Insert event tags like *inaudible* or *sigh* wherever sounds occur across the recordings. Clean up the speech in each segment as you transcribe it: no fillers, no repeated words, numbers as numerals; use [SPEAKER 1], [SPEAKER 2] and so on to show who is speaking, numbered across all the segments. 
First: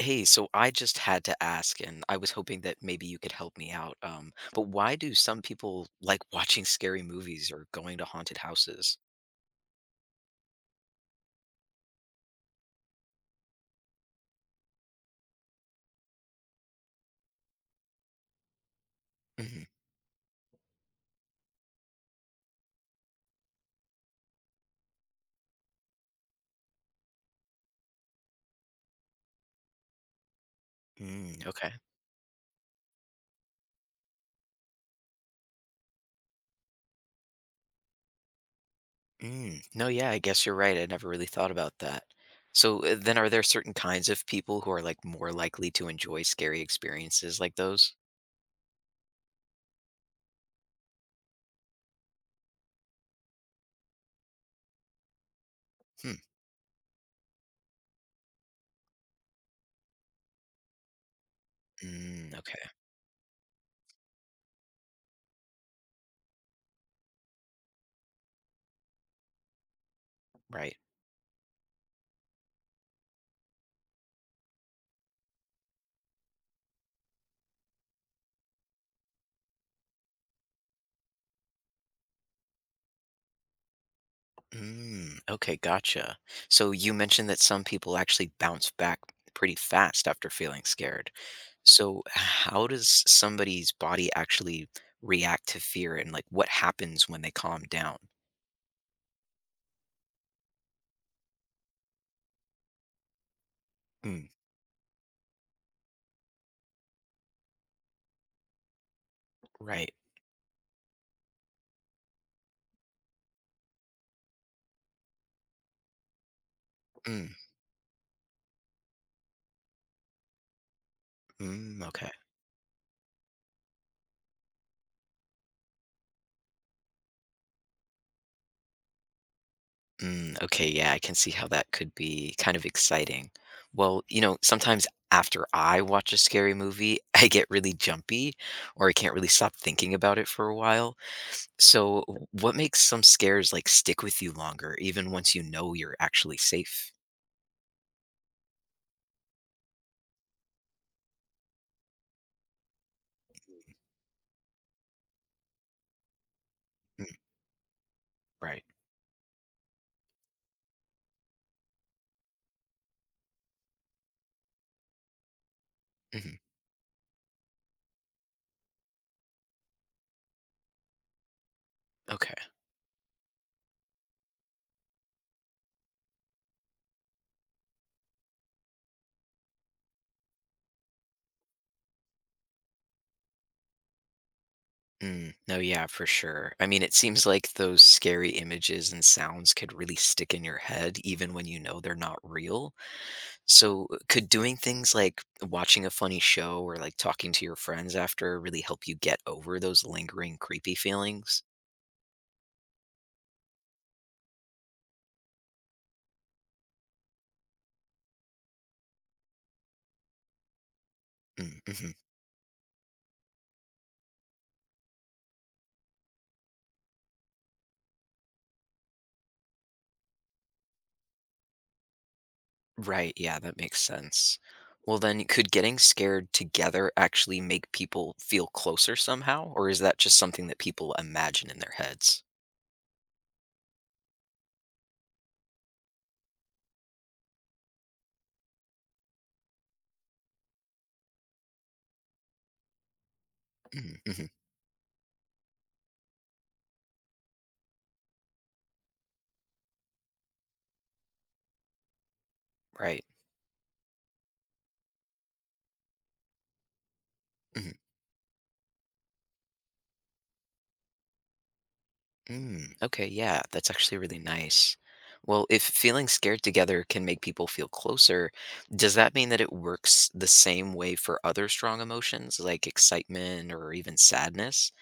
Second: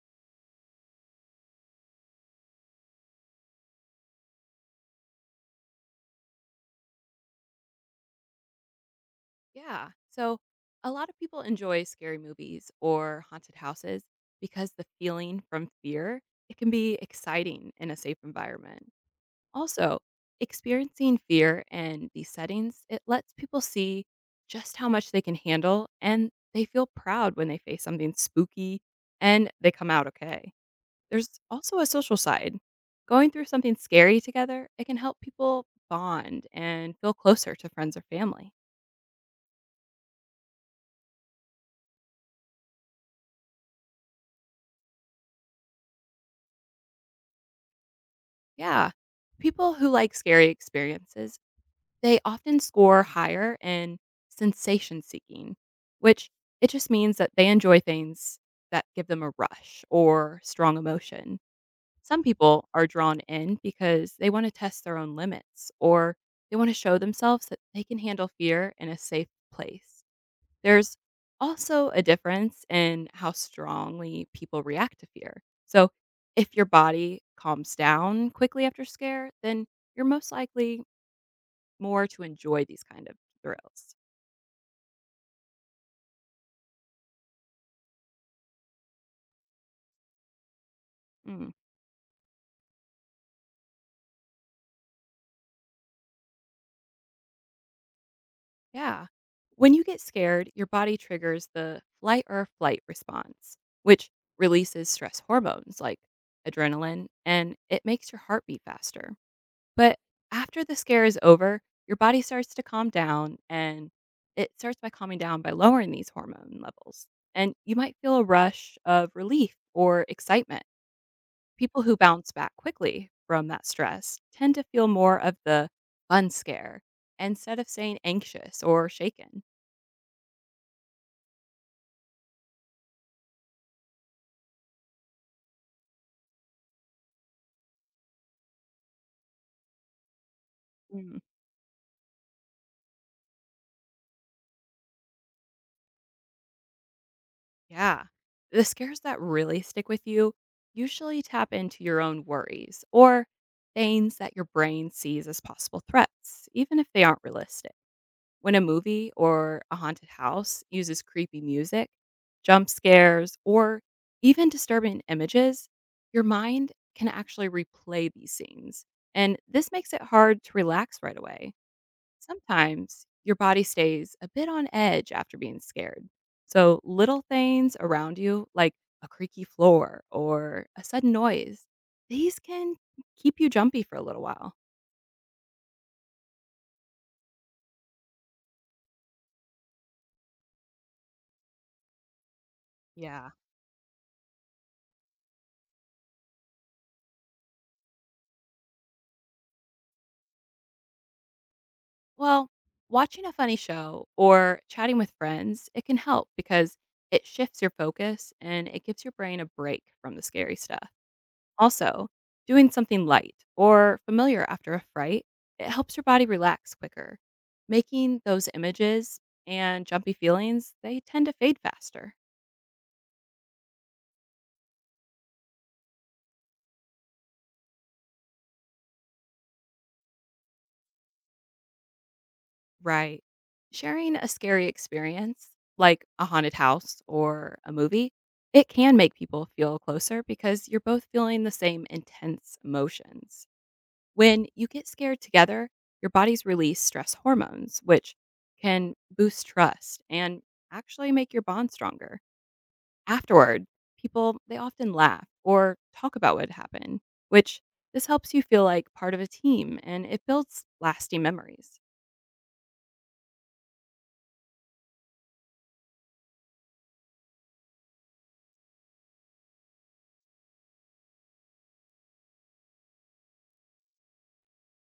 [SPEAKER 1] Hey, so I just had to ask, and I was hoping that maybe you could help me out. But why do some people like *laughs* watching scary movies or going to haunted houses?
[SPEAKER 2] Yeah. So a lot of people enjoy scary movies or haunted houses because the feeling from fear, it can be exciting in a safe environment.
[SPEAKER 1] Mhm.
[SPEAKER 2] Also, experiencing fear in these settings, it lets people see just how much they can handle and they feel proud when they face something spooky and they come out okay. There's
[SPEAKER 1] Mm, okay.
[SPEAKER 2] also a social side. Going through something scary together, it can help people bond and feel closer to friends or family.
[SPEAKER 1] Mm. No, yeah, I guess you're right. I never really thought about that. So then, are there certain kinds of people who are like more likely to enjoy scary experiences like those?
[SPEAKER 2] Yeah. People who like scary experiences, they often score higher in sensation seeking,
[SPEAKER 1] Hmm.
[SPEAKER 2] which it just means that they enjoy things that give them a rush or strong emotion. Some
[SPEAKER 1] Mm, okay.
[SPEAKER 2] people are drawn in because they want to test their own limits or they want to show themselves that they can handle fear in a safe place.
[SPEAKER 1] Right.
[SPEAKER 2] There's also a difference in how strongly people react to fear. So, if your body calms down quickly after scare, then you're most likely more to enjoy these kind of thrills.
[SPEAKER 1] Mm, okay. Gotcha. So you mentioned that some people actually bounce back pretty fast after feeling scared.
[SPEAKER 2] Mm,
[SPEAKER 1] So, how does somebody's body actually react to fear and like what happens when they calm down?
[SPEAKER 2] yeah. When you get scared, your body triggers the flight or flight response, which
[SPEAKER 1] Mm,
[SPEAKER 2] releases stress hormones like adrenaline, and it makes your heart beat faster.
[SPEAKER 1] right.
[SPEAKER 2] But after the scare is over, your body starts to calm down and it starts by calming down by lowering these hormone levels.
[SPEAKER 1] Mm,
[SPEAKER 2] And you might feel a rush of relief or excitement. People
[SPEAKER 1] mm,
[SPEAKER 2] who
[SPEAKER 1] okay.
[SPEAKER 2] bounce back quickly from that stress tend to feel more of the fun scare instead of saying anxious or shaken.
[SPEAKER 1] Mm, okay. Yeah, I can see how that could be kind of exciting. Well, you know, sometimes after I watch a scary movie, *laughs* I get really jumpy or I can't really stop thinking about it for a while.
[SPEAKER 2] Mm,
[SPEAKER 1] So, what makes some scares like stick with you longer, even once you know you're actually safe?
[SPEAKER 2] yeah. The scares that really stick with you usually tap into your own worries or things that your brain sees as possible threats, even if they
[SPEAKER 1] Mm,
[SPEAKER 2] aren't realistic. When a
[SPEAKER 1] right.
[SPEAKER 2] movie or a haunted house uses creepy music, jump scares, or even disturbing images, your
[SPEAKER 1] Hmm.
[SPEAKER 2] mind can actually replay these scenes. And this makes it hard to relax right away.
[SPEAKER 1] Okay.
[SPEAKER 2] Sometimes your body stays a bit on edge after being scared. So little things around you, like a creaky floor or a sudden noise, these can keep you jumpy for a little while.
[SPEAKER 1] Mm. No, yeah, for sure. I mean, it seems like those scary images and sounds could really stick in your head even when you know they're not real.
[SPEAKER 2] Yeah.
[SPEAKER 1] So, could doing things like watching a funny show or like talking to your friends after really help you get over those lingering creepy feelings?
[SPEAKER 2] Well, watching a funny show or chatting with friends, it can help because it shifts your focus and it gives your brain a break from the scary stuff.
[SPEAKER 1] Mm-hmm.
[SPEAKER 2] Also, doing something light or familiar after a fright, it helps your body relax quicker. Making those images and jumpy feelings, they tend to fade faster.
[SPEAKER 1] Right, yeah, that makes sense. Well, then, could getting scared together actually make people feel closer somehow, or is that just something that people imagine in their heads?
[SPEAKER 2] Right. Sharing a scary experience, like a haunted house or a movie, it can make people feel closer because you're both feeling the same intense emotions.
[SPEAKER 1] Mm-hmm.
[SPEAKER 2] When you get scared together, your bodies release stress hormones, which can boost trust and actually make your bond stronger.
[SPEAKER 1] Right.
[SPEAKER 2] Afterward, people they often laugh or talk about what happened, which
[SPEAKER 1] Mhm.
[SPEAKER 2] this helps you feel like part of a team and it builds lasting memories.
[SPEAKER 1] Mm, okay, yeah, that's actually really nice. Well, if feeling scared together can make people feel closer, does that mean that it works the same way for other strong emotions like excitement or even sadness?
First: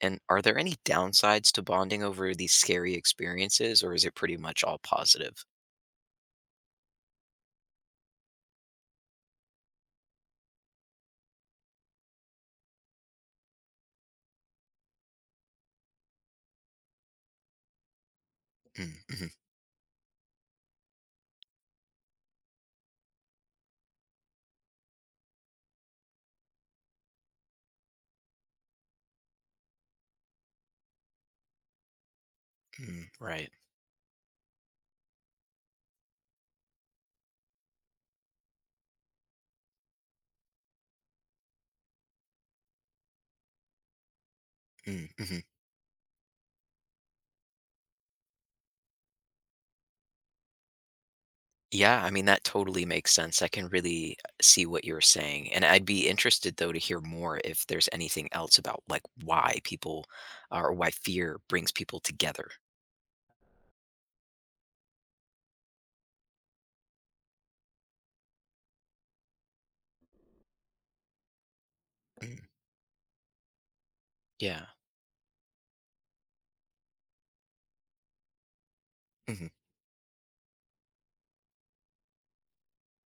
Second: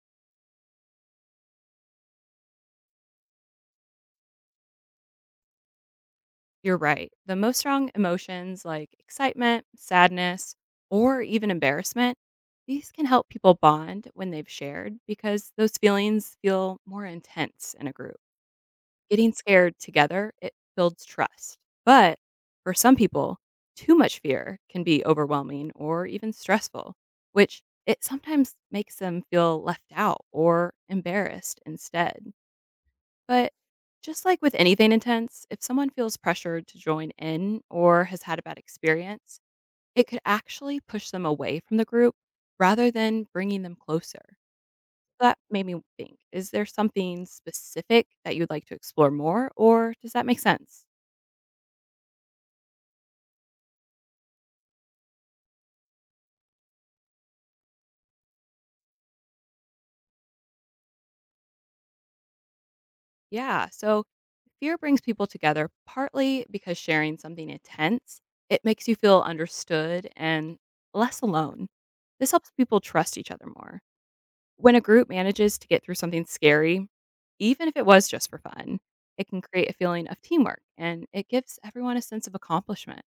[SPEAKER 1] And are there any downsides to bonding over these scary experiences, or is it pretty much all positive?
[SPEAKER 2] You're right. The most strong emotions like excitement, sadness, or even embarrassment, these can help people bond when they've shared because those feelings feel more intense in a group.
[SPEAKER 1] Mm, mhm,
[SPEAKER 2] Getting scared together, it builds trust. But for some people, too much fear can be overwhelming or even stressful, which it sometimes makes them feel left out or embarrassed instead.
[SPEAKER 1] mm, right.
[SPEAKER 2] But just like with anything intense, if someone feels pressured to join in or has had a bad experience, it could actually push them away from the group rather than bringing them closer.
[SPEAKER 1] Mm,
[SPEAKER 2] That
[SPEAKER 1] mhm.
[SPEAKER 2] made me think is there something specific that you'd like to explore more, or does that make sense?
[SPEAKER 1] Yeah, I mean, that totally makes sense. I can really see what you're saying. And I'd be interested, though, to hear more if there's anything else about like why people or why fear brings people together.
[SPEAKER 2] Yeah, so fear brings people together partly because sharing something intense, it makes you feel understood and less alone. This
[SPEAKER 1] Mm,
[SPEAKER 2] helps people trust each other more.
[SPEAKER 1] yeah.
[SPEAKER 2] When a group manages to get through something scary, even if it was just for fun, it can
[SPEAKER 1] Hmm.
[SPEAKER 2] create a feeling of teamwork and it gives everyone a sense of accomplishment.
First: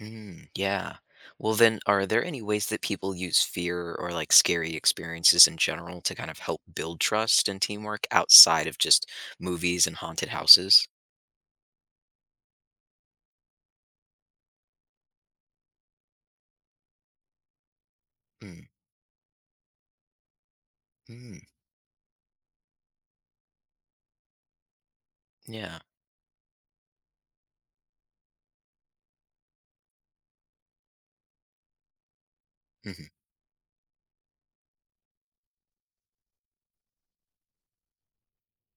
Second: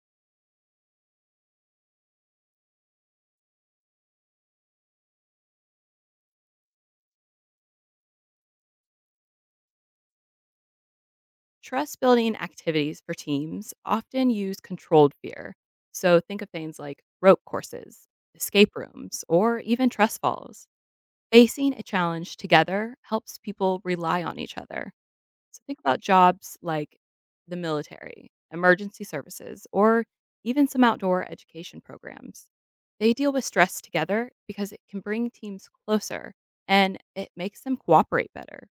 [SPEAKER 1] Mm, yeah. Well, then, are there any ways that people use fear or like scary experiences in general to kind of help build trust and teamwork outside of just movies and haunted houses?
[SPEAKER 2] Trust building activities for teams often use controlled fear. So think of things like rope courses,
[SPEAKER 1] Mm,
[SPEAKER 2] escape rooms, or even trust falls.
[SPEAKER 1] mm,
[SPEAKER 2] Facing a challenge together helps people rely on each other. So think
[SPEAKER 1] yeah.
[SPEAKER 2] about jobs like the military, emergency services, or even some outdoor education programs. They
[SPEAKER 1] Hmm.
[SPEAKER 2] deal with stress together because it can bring teams closer and it makes them cooperate better.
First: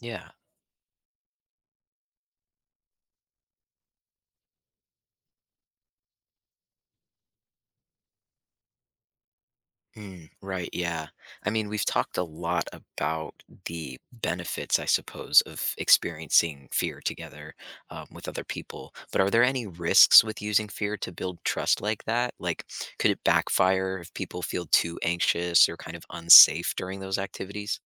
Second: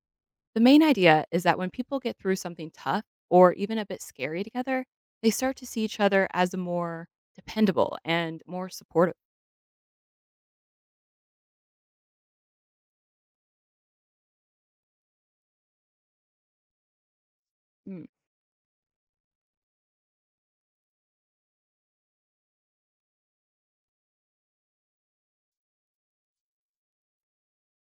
[SPEAKER 1] Yeah.
[SPEAKER 2] The main idea is that when people get through something tough or even a bit scary together, they start to see each other as a more dependable and more supportive.
[SPEAKER 1] Mm, right, yeah. I mean, we've talked a lot about the benefits, I suppose, of experiencing fear together with other people. But are there any risks with using fear to build trust like that? Like, could it backfire if people feel too anxious or kind of unsafe during those activities?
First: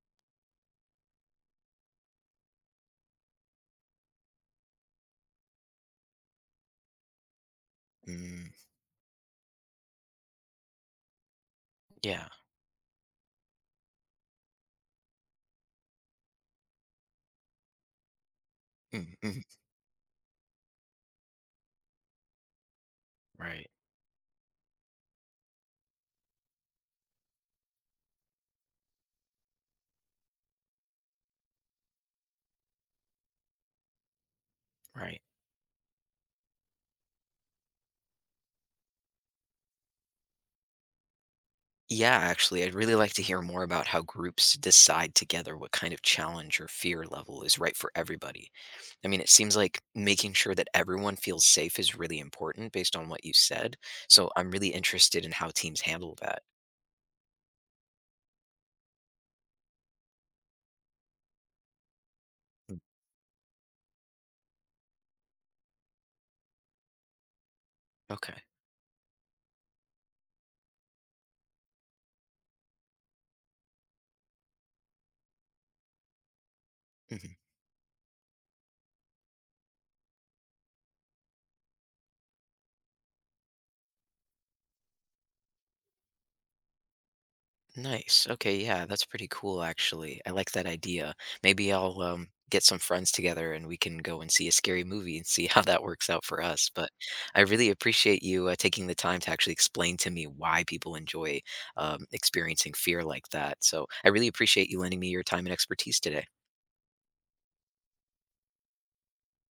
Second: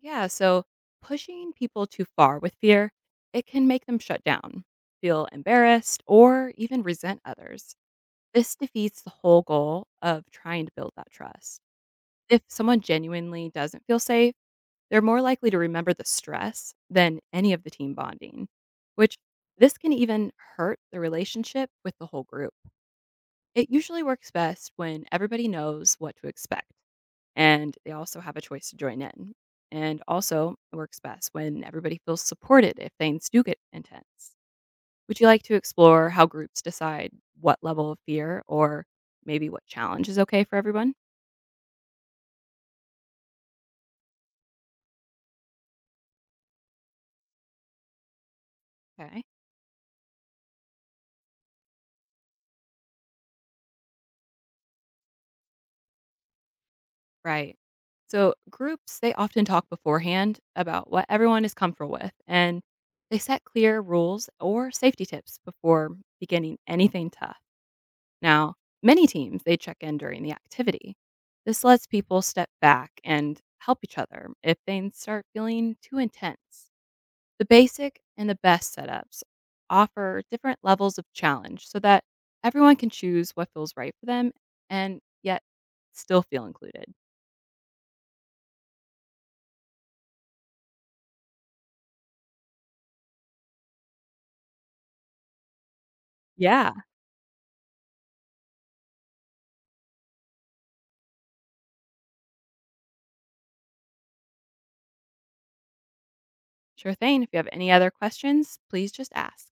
[SPEAKER 2] Yeah, so pushing people too far with fear, it can make them shut down, feel embarrassed, or even resent others.
[SPEAKER 1] Mm,
[SPEAKER 2] This defeats the whole goal of trying to build that trust.
[SPEAKER 1] yeah.
[SPEAKER 2] If someone genuinely doesn't feel safe, they're more likely to remember the stress than any of the team bonding,
[SPEAKER 1] Mm,
[SPEAKER 2] which
[SPEAKER 1] mm,
[SPEAKER 2] this can even hurt the relationship with the whole group. It
[SPEAKER 1] right,
[SPEAKER 2] usually works best when everybody knows what to expect and they also have a choice to join in. And also, it works best when everybody feels supported if things do get intense. Would
[SPEAKER 1] right.
[SPEAKER 2] you like to explore how groups decide what level of fear or maybe what challenge is okay for everyone?
[SPEAKER 1] Yeah, actually, I'd really like to hear more about how groups decide together what kind of challenge or fear level is right for everybody. I mean,
[SPEAKER 2] Okay,
[SPEAKER 1] it seems like making sure that everyone feels safe is really important based on what you said. So I'm really interested in how teams handle that.
[SPEAKER 2] right. So, groups, they often talk beforehand about what everyone is comfortable with and
[SPEAKER 1] Mm.
[SPEAKER 2] they set clear rules or safety tips before beginning anything tough.
[SPEAKER 1] Okay.
[SPEAKER 2] Now, many teams, they check in during the activity. This lets people step back and help each other if they start feeling too intense.
[SPEAKER 1] Mhm.
[SPEAKER 2] The basic and the best setups offer different levels of challenge so that everyone can choose what feels right for them and yet still feel included.
[SPEAKER 1] Nice. Okay, yeah, that's pretty cool actually. I like that idea. Maybe I'll get some friends together and we can go and see a scary movie and see *laughs* how that works out for us.
[SPEAKER 2] Yeah,
[SPEAKER 1] But I really appreciate you taking the time to actually explain to me why people enjoy experiencing fear like that. So I really appreciate you lending me your time and expertise today.
[SPEAKER 2] sure thing. If you have any other questions, please just ask.